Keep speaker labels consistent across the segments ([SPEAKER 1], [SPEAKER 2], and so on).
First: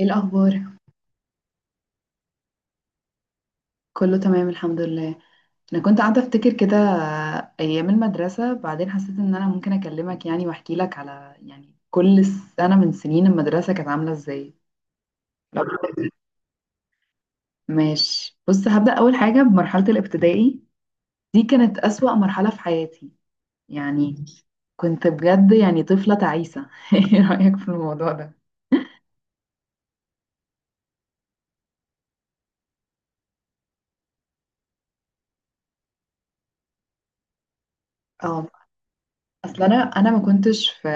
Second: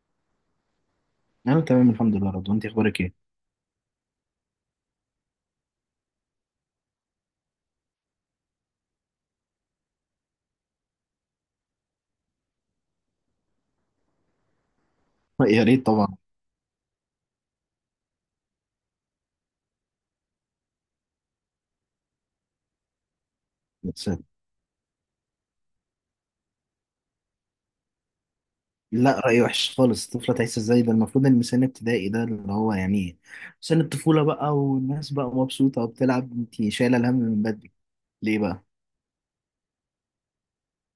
[SPEAKER 1] ايه الاخبار؟
[SPEAKER 2] انا تمام، الحمد لله. رضوى، انت اخبارك ايه؟
[SPEAKER 1] كله تمام، الحمد لله. انا كنت قاعده افتكر كده ايام المدرسه، بعدين حسيت ان انا ممكن اكلمك يعني واحكي لك على يعني كل سنه من سنين المدرسه كانت عامله ازاي.
[SPEAKER 2] يا
[SPEAKER 1] لو-
[SPEAKER 2] ريت طبعا.
[SPEAKER 1] ماشي، بص، هبدا اول حاجه بمرحله الابتدائي. دي كانت اسوأ مرحله في حياتي.
[SPEAKER 2] بس.
[SPEAKER 1] يعني كنت بجد يعني طفله تعيسه. ايه رايك في الموضوع ده؟
[SPEAKER 2] لا، رأي وحش خالص. الطفله تعيش ازاي؟ ده المفروض ان سن ابتدائي ده اللي هو يعني سن الطفوله بقى، والناس بقى مبسوطه وبتلعب. انت شايله الهم من بدري ليه
[SPEAKER 1] اه.
[SPEAKER 2] بقى؟
[SPEAKER 1] اصل انا ما كنتش في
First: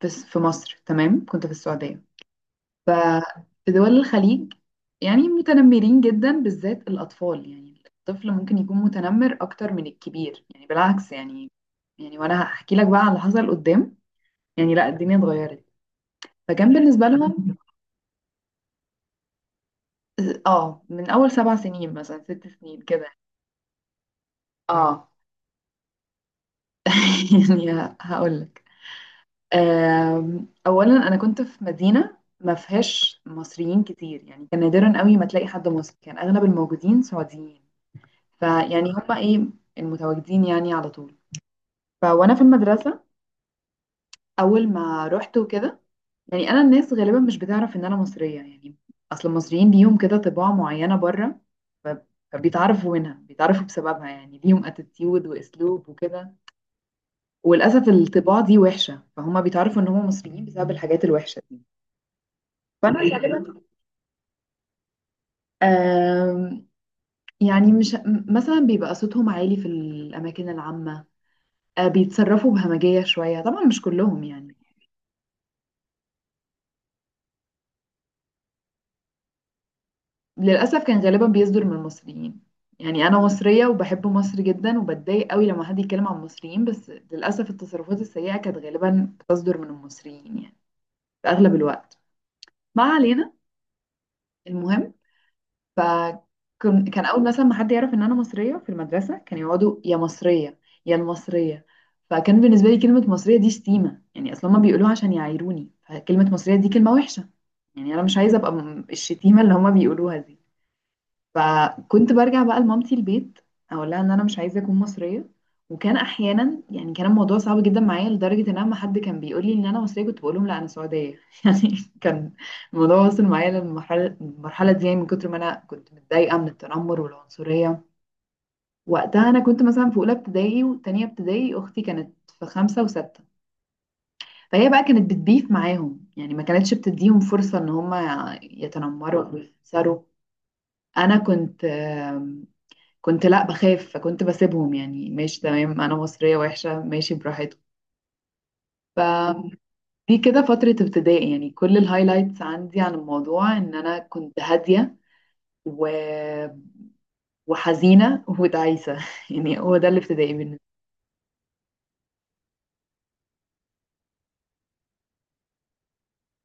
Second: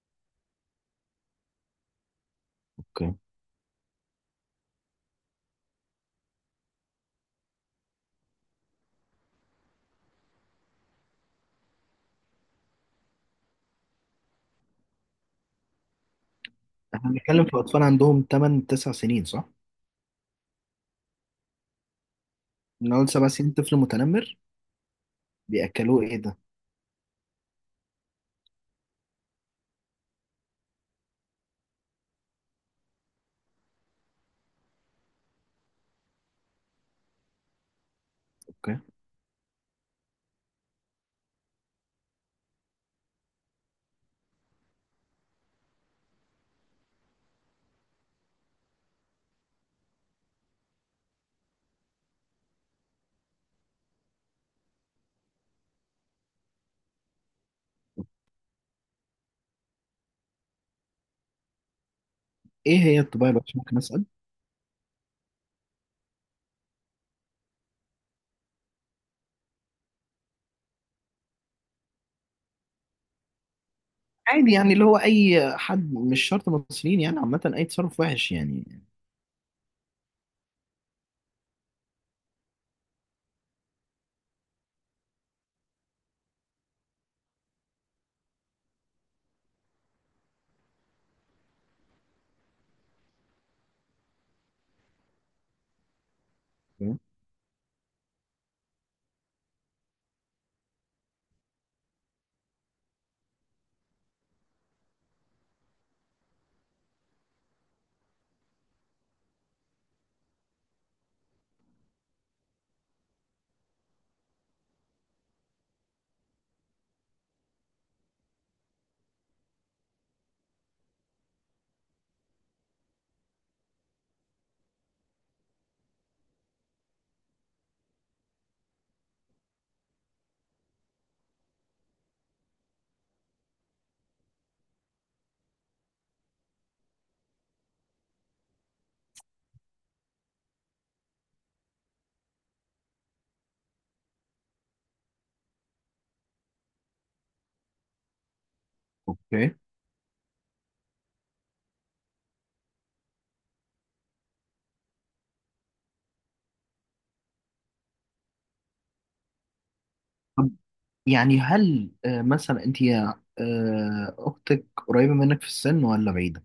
[SPEAKER 1] في مصر، تمام، كنت في السعوديه.
[SPEAKER 2] اوكي.
[SPEAKER 1] ففي دول الخليج يعني متنمرين جدا، بالذات الأطفال. يعني الطفل ممكن يكون متنمر أكتر من الكبير يعني بالعكس يعني. يعني وأنا هحكي لك بقى على اللي حصل قدام. يعني لا، الدنيا اتغيرت. فكان بالنسبة
[SPEAKER 2] احنا بنتكلم في
[SPEAKER 1] لهم،
[SPEAKER 2] اطفال عندهم 8 9 سنين، صح؟
[SPEAKER 1] اه، من أول 7 سنين مثلا، 6 سنين
[SPEAKER 2] من
[SPEAKER 1] كده.
[SPEAKER 2] اول 7 سنين طفل متنمر؟
[SPEAKER 1] اه.
[SPEAKER 2] بياكلوه ايه ده؟
[SPEAKER 1] يعني هقول لك. أولا أنا كنت في مدينة ما فيهاش مصريين كتير، يعني كان نادرا قوي ما تلاقي حد مصري، كان أغلب الموجودين سعوديين.
[SPEAKER 2] اوكي.
[SPEAKER 1] فيعني هما ايه، المتواجدين يعني على طول. فوانا في المدرسة، اول ما رحت وكده، يعني انا الناس غالبا مش بتعرف ان انا مصرية يعني. اصل المصريين ليهم كده طباع معينة بره. ف- فبيتعرفوا هنا، بيتعرفوا بسببها. يعني ليهم اتيتيود واسلوب وكده، وللاسف الطباع دي وحشة، فهم بيتعرفوا ان هم مصريين بسبب الحاجات الوحشة دي.
[SPEAKER 2] ايه
[SPEAKER 1] فانا
[SPEAKER 2] هي الطباع الوحشه،
[SPEAKER 1] غالبا
[SPEAKER 2] ممكن اسال؟
[SPEAKER 1] آم، يعني مش مثلا بيبقى صوتهم عالي في الاماكن العامة. بيتصرفوا بهمجية شوية، طبعا مش كلهم
[SPEAKER 2] عادي
[SPEAKER 1] يعني.
[SPEAKER 2] يعني، اللي هو اي حد، مش شرط مصريين يعني، عامه اي تصرف وحش يعني.
[SPEAKER 1] للأسف كان غالبا بيصدر من المصريين. يعني أنا مصرية وبحب مصر جدا وبتضايق قوي لما حد يتكلم عن المصريين، بس للأسف التصرفات السيئة كانت غالبا بتصدر من المصريين يعني، في أغلب الوقت. ما علينا، المهم. ف كان أول مثلا ما حد يعرف إن أنا مصرية في المدرسة كانوا يقعدوا: يا مصرية، يا المصرية. فكان بالنسبة لي كلمة مصرية دي شتيمة يعني، أصلا ما بيقولوها عشان يعايروني، فكلمة مصرية دي كلمة وحشة. يعني أنا مش عايزة أبقى الشتيمة اللي هما بيقولوها دي. فكنت برجع بقى لمامتي البيت، اقول لها ان انا مش عايزه اكون مصريه. وكان احيانا يعني كان الموضوع صعب جدا معايا لدرجه ان اما حد كان بيقول لي ان انا مصريه كنت بقول لهم لا، انا سعوديه. يعني كان الموضوع وصل معايا للمرحله دي، يعني من كتر ما انا كنت متضايقه من التنمر والعنصريه. وقتها انا كنت مثلا في اولى ابتدائي وتانية ابتدائي، اختي كانت في خمسه وسته، فهي بقى كانت بتبيف معاهم. يعني ما كانتش بتديهم فرصه ان هم يتنمروا او يخسروا. انا كنت كنت لا بخاف، فكنت بسيبهم. يعني ماشي، تمام، انا مصرية وحشة، ماشي براحتهم.
[SPEAKER 2] اوكي.
[SPEAKER 1] فدي كده فترة ابتدائي يعني. كل الهايلايتس عندي عن الموضوع ان انا كنت هادية و... وحزينة وتعيسة. يعني هو ده الابتدائي بالنسبة لي.
[SPEAKER 2] يعني هل مثلا انت اختك قريبه منك في السن ولا بعيده؟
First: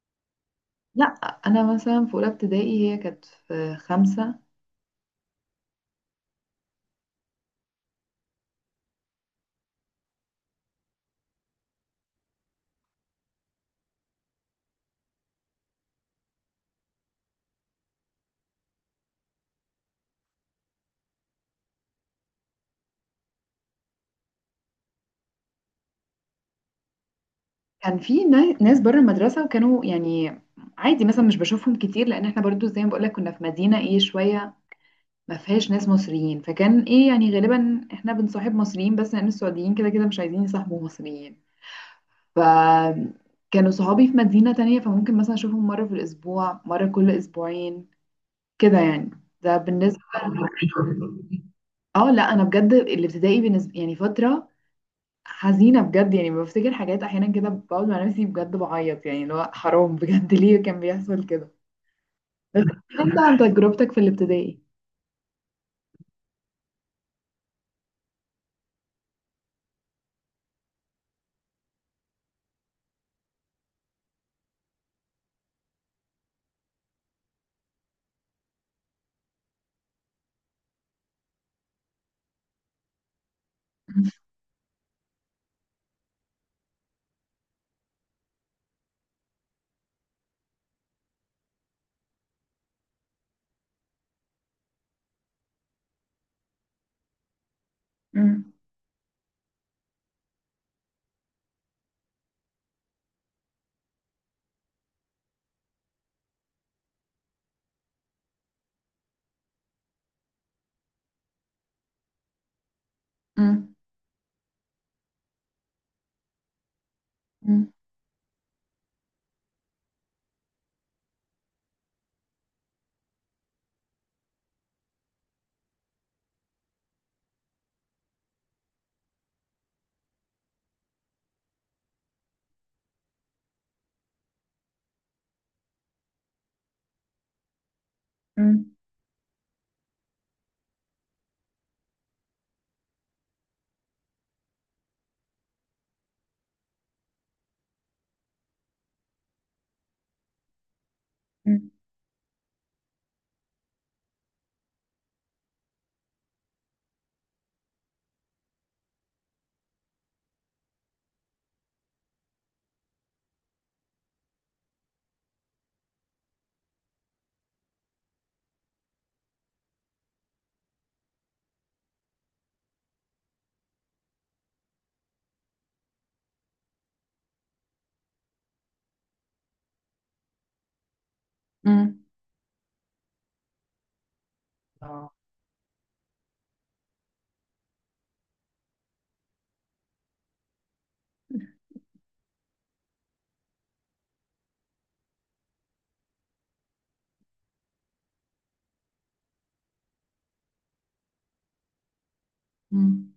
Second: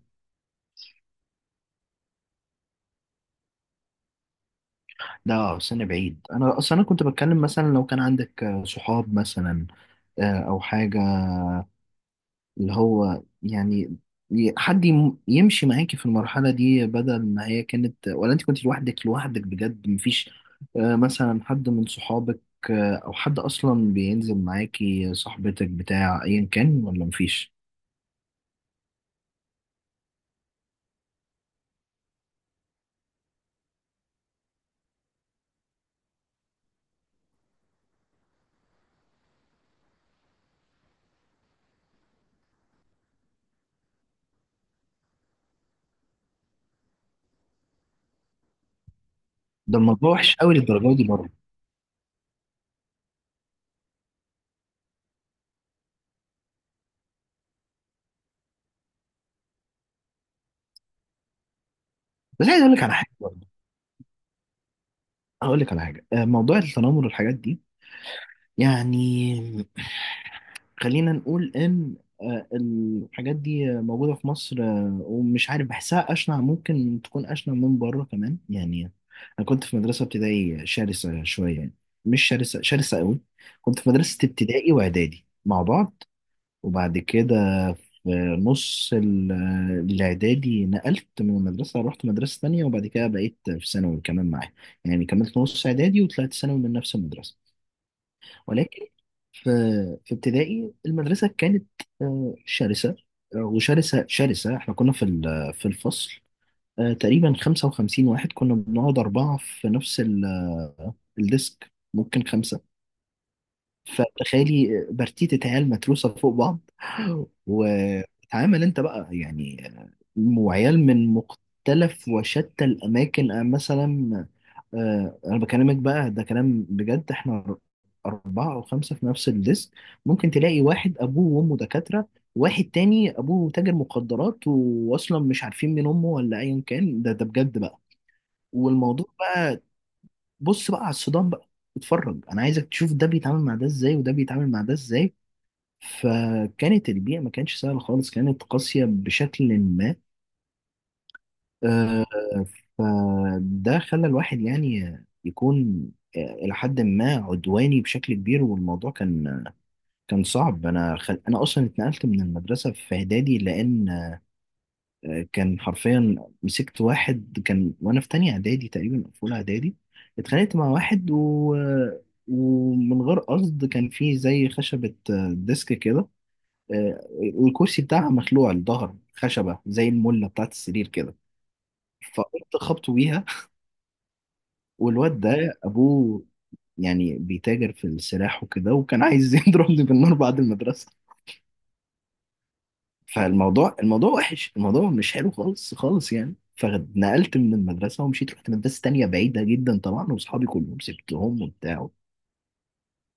[SPEAKER 1] لا، انا مثلا في اولى ابتدائي هي كانت في خمسة.
[SPEAKER 2] لا. سن بعيد. انا اصلا انا كنت بتكلم مثلا لو كان عندك صحاب مثلا، او حاجه، اللي هو يعني حد يمشي معاكي في المرحله دي، بدل ما هي كانت ولا انت كنت لوحدك لوحدك بجد؟ مفيش مثلا حد من صحابك، او حد اصلا بينزل معاكي، صاحبتك بتاع ايا كان، ولا مفيش؟
[SPEAKER 1] كان في ناس بره المدرسة، وكانوا يعني عادي، مثلا مش بشوفهم كتير، لان احنا برضو زي ما بقولك كنا في مدينة ايه شوية ما فيهاش ناس مصريين، فكان ايه يعني غالبا احنا بنصاحب مصريين بس لان السعوديين كده كده مش عايزين يصاحبوا مصريين. فكانوا صحابي في مدينة تانية، فممكن مثلا اشوفهم مرة في الاسبوع، مرة كل اسبوعين كده يعني. ده
[SPEAKER 2] ده
[SPEAKER 1] بالنسبة.
[SPEAKER 2] الموضوع وحش قوي للدرجه دي برضه؟
[SPEAKER 1] اه، لا، انا بجد الابتدائي بالنسبة يعني فترة حزينة بجد. يعني بفتكر حاجات احيانا كده بقعد مع نفسي بجد بعيط، يعني اللي هو حرام بجد. ليه كان بيحصل كده؟
[SPEAKER 2] بس عايز اقول لك على حاجه
[SPEAKER 1] انت عن
[SPEAKER 2] برضه.
[SPEAKER 1] تجربتك في الابتدائي؟
[SPEAKER 2] هقول لك على حاجه. موضوع التنمر والحاجات دي، يعني خلينا نقول ان الحاجات دي موجوده في مصر، ومش عارف، بحسها اشنع، ممكن تكون اشنع من بره كمان يعني. انا كنت في مدرسه ابتدائي شرسه شويه يعني، مش شرسه شرسه قوي. كنت في مدرسه ابتدائي واعدادي مع بعض، وبعد كده في نص الاعدادي نقلت من المدرسه، رحت مدرسه تانية. وبعد كده بقيت في ثانوي كمان معايا. يعني كملت نص اعدادي وطلعت ثانوي من نفس المدرسه.
[SPEAKER 1] امم.
[SPEAKER 2] ولكن في في ابتدائي المدرسة كانت شرسة، وشرسة شرسة. احنا كنا في في الفصل تقريبا 55 واحد. كنا بنقعد أربعة في نفس الديسك، ممكن خمسة.
[SPEAKER 1] امم.
[SPEAKER 2] فتخيلي، برتيتة عيال متروسة فوق بعض وتعامل انت بقى يعني. وعيال من مختلف وشتى الأماكن، مثلا. انا بكلمك بقى، ده كلام بجد. احنا اربعة او خمسة في نفس الديسك. ممكن تلاقي واحد ابوه وامه دكاترة، واحد تاني ابوه تاجر مخدرات واصلا مش عارفين مين امه ولا ايا كان. ده بجد بقى.
[SPEAKER 1] امم.
[SPEAKER 2] والموضوع بقى، بص بقى على الصدام بقى. اتفرج، انا عايزك تشوف ده بيتعامل مع ده ازاي، وده بيتعامل مع ده ازاي. فكانت البيئة ما كانتش سهلة خالص، كانت قاسية بشكل ما. آه، فده خلى الواحد يعني يكون، آه، إلى حد ما، عدواني بشكل كبير. والموضوع كان صعب. أنا أصلا اتنقلت من المدرسة في إعدادي، لأن كان حرفيا، مسكت واحد كان وأنا في تانية إعدادي تقريبا أو في أولى إعدادي. اتخانقت مع واحد ومن غير قصد. كان في زي خشبة، ديسك كده، آه، والكرسي بتاعها مخلوع الظهر، خشبة زي الملة بتاعت السرير كده.
[SPEAKER 1] امم.
[SPEAKER 2] فقمت خبطه بيها.
[SPEAKER 1] اه.
[SPEAKER 2] والواد ده ابوه يعني بيتاجر في السلاح وكده، وكان عايز يضربني بالنار بعد المدرسه. فالموضوع وحش، الموضوع مش حلو خالص خالص يعني. فنقلت من المدرسه ومشيت، رحت مدرسه تانية بعيده جدا طبعا، واصحابي كلهم سبتهم وبتاع.
[SPEAKER 1] مم.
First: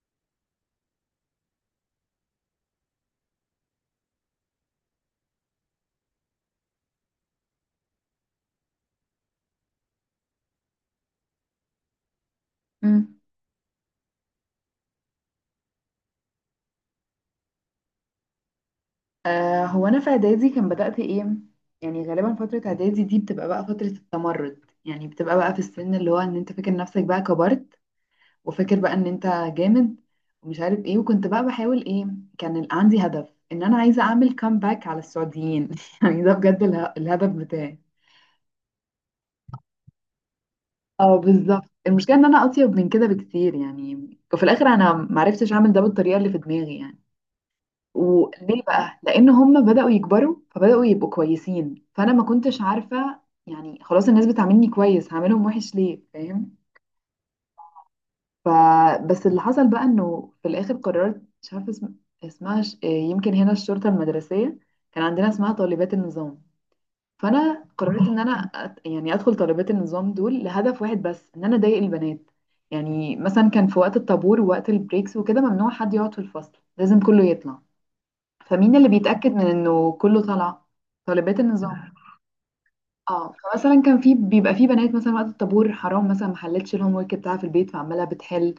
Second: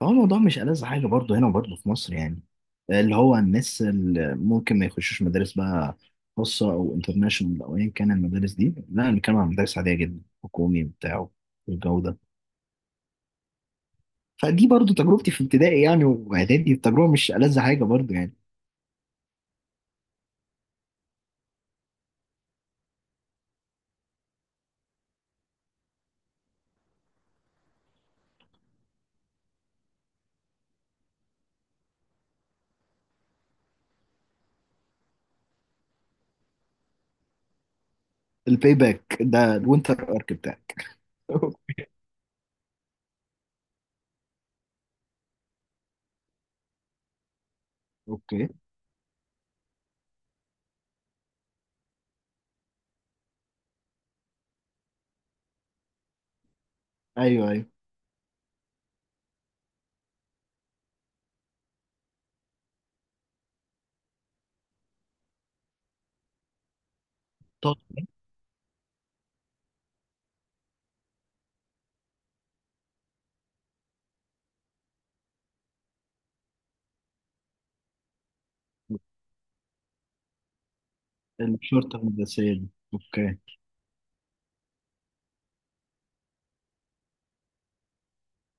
[SPEAKER 2] فهو الموضوع مش ألذ حاجه، برضه هنا وبرضه في مصر يعني. اللي هو الناس اللي ممكن ما يخشوش مدارس بقى خاصه او انترناشونال او ايا كان. المدارس دي، لا، انا بتكلم عن مدارس عاديه جدا، حكومي وبتاع والجو ده.
[SPEAKER 1] مم.
[SPEAKER 2] فدي برضو تجربتي في ابتدائي يعني واعدادي، التجربه مش ألذ حاجه برضو يعني.
[SPEAKER 1] هو انا في اعدادي كان بدأت ايه، يعني غالبا فترة اعدادي دي بتبقى بقى فترة التمرد. يعني بتبقى بقى في السن اللي هو ان انت فاكر نفسك بقى كبرت، وفاكر بقى ان انت جامد ومش عارف ايه. وكنت بقى بحاول ايه، كان عندي هدف ان انا عايزة اعمل كامباك على السعوديين. يعني ده بجد الهدف بتاعي.
[SPEAKER 2] الباي باك ده الوينتر ارك بتاعك؟
[SPEAKER 1] اه بالظبط، المشكلة ان انا اطيب من كده بكتير يعني. وفي الاخر انا معرفتش اعمل ده بالطريقة اللي في دماغي يعني.
[SPEAKER 2] اوكي.
[SPEAKER 1] وليه بقى؟ لان هم بداوا يكبروا فبداوا يبقوا كويسين، فانا ما كنتش عارفه. يعني خلاص الناس بتعاملني كويس، هعملهم وحش ليه؟ فاهم؟
[SPEAKER 2] ايوه، ايوه.
[SPEAKER 1] فبس اللي حصل بقى انه في الاخر قررت، مش عارفه اسمها يمكن هنا الشرطه المدرسيه، كان عندنا اسمها طالبات النظام. فانا
[SPEAKER 2] طب.
[SPEAKER 1] قررت ان انا يعني ادخل طالبات النظام دول لهدف واحد بس، ان انا اضايق البنات. يعني مثلا كان في وقت الطابور ووقت البريكس وكده ممنوع حد يقعد في الفصل، لازم كله يطلع. فمين اللي بيتأكد من انه كله طالع؟ طالبات النظام.
[SPEAKER 2] الشرطه المدرسيه دي.
[SPEAKER 1] اه،
[SPEAKER 2] اوكي،
[SPEAKER 1] فمثلا كان بيبقى في بنات، مثلا وقت الطابور حرام، مثلا ما حلتش الهوم ورك بتاعها في البيت فعماله بتحل،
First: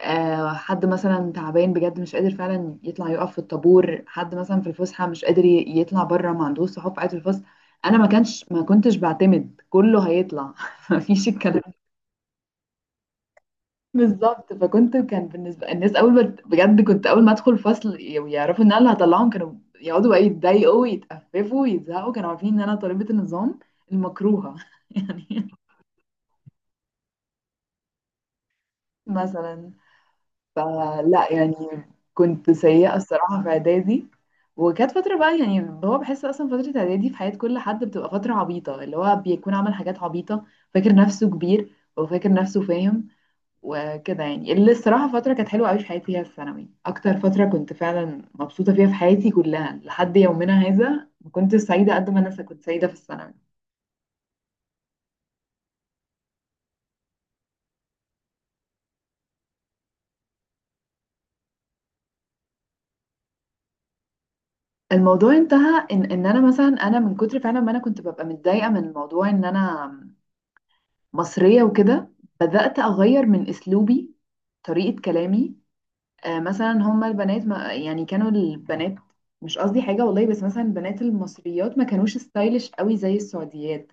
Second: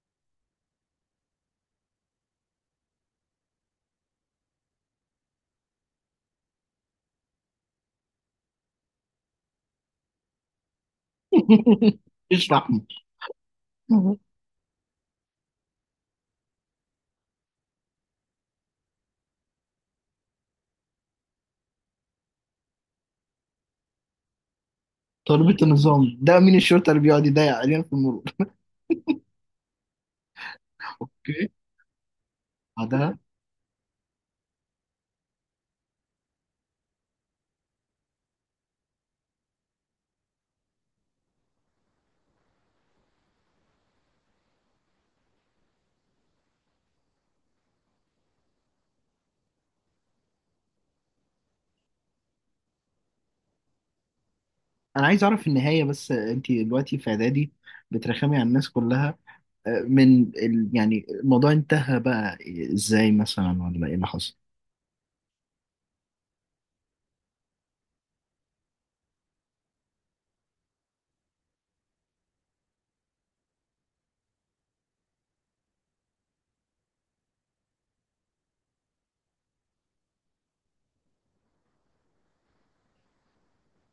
[SPEAKER 1] حد مثلا تعبان بجد مش قادر فعلا يطلع يقف في الطابور، حد مثلا في الفسحه مش قادر يطلع بره ما عندوش صحاب قاعد في الفصل. انا ما كنتش بعتمد كله هيطلع. مفيش الكلام.
[SPEAKER 2] اشرح لي. مهم.
[SPEAKER 1] بالظبط. فكنت، كان بالنسبه الناس اول ما بجد، كنت اول ما ادخل الفصل ويعرفوا ان انا اللي هطلعهم، كانوا يقعدوا بقى يتضايقوا ويتقففوا ويزهقوا. كانوا عارفين ان انا طالبه النظام المكروهه. يعني
[SPEAKER 2] تربية النظام ده مين؟ الشرطه اللي بيقعد يضيق علينا في المرور؟
[SPEAKER 1] مثلا. فلا
[SPEAKER 2] اوكي.
[SPEAKER 1] يعني كنت سيئه
[SPEAKER 2] بعدها؟
[SPEAKER 1] الصراحه في اعدادي. وكانت فتره بقى، يعني هو بحس اصلا فتره اعدادي في حياه كل حد بتبقى فتره عبيطه، اللي هو بيكون عمل حاجات عبيطه، فاكر نفسه كبير وفاكر نفسه فاهم وكده يعني. اللي الصراحة فترة كانت حلوة قوي في حياتي هي الثانوي، أكتر فترة كنت فعلا مبسوطة فيها في حياتي كلها لحد يومنا هذا. ما كنت سعيدة قد ما أنا كنت سعيدة في الثانوي.
[SPEAKER 2] انا عايز اعرف النهايه. بس انت دلوقتي في اعدادي بترخمي على الناس كلها. يعني الموضوع انتهى بقى ازاي مثلا، ولا ايه اللي حصل؟
[SPEAKER 1] الموضوع انتهى إن أنا، مثلا أنا من كتر فعلا ما أنا كنت ببقى متضايقة من موضوع إن أنا مصرية وكده، بدأت أغير من أسلوبي، طريقة كلامي. مثلا هما البنات، ما يعني، كانوا البنات، مش قصدي حاجة والله، بس مثلا البنات المصريات ما كانوش ستايلش قوي زي السعوديات.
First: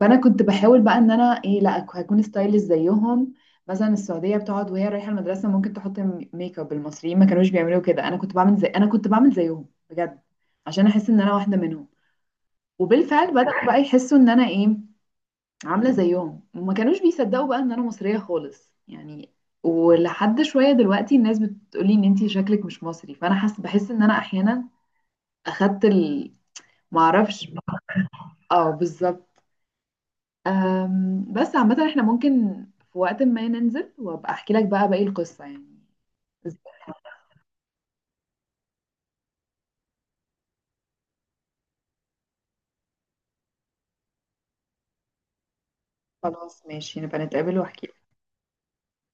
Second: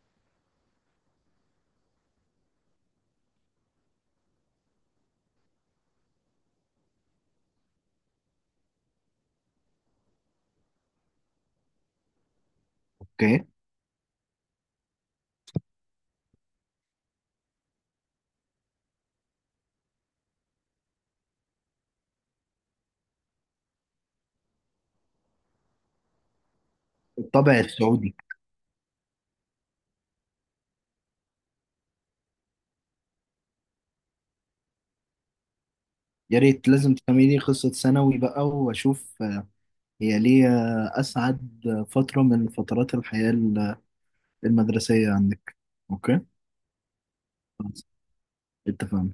[SPEAKER 1] فانا كنت بحاول بقى ان انا ايه، لا هكون ستايلش زيهم. مثلا السعوديه بتقعد وهي رايحه المدرسه ممكن تحط ميك اب، المصريين ما كانوش بيعملوا كده. انا كنت بعمل زيهم بجد عشان احس ان انا واحده منهم. وبالفعل
[SPEAKER 2] اوكي،
[SPEAKER 1] بداوا بقى يحسوا ان انا ايه، عامله زيهم، وما كانوش بيصدقوا بقى ان انا مصريه خالص يعني. ولحد شويه دلوقتي الناس بتقولي ان انتي شكلك مش مصري، فانا بحس ان انا احيانا اخدت معرفش.
[SPEAKER 2] الطابع السعودي.
[SPEAKER 1] اه بالظبط. بس عامة احنا ممكن في وقت ما ننزل وابقى احكي لك بقى باقي القصة يعني.
[SPEAKER 2] يا ريت، لازم تفهمي لي قصة ثانوي بقى واشوف، هي ليه اسعد فترة من فترات الحياة المدرسية عندك. اوكي،
[SPEAKER 1] خلاص، ماشي، نبقى نتقابل
[SPEAKER 2] خلاص،
[SPEAKER 1] واحكي.
[SPEAKER 2] اتفقنا.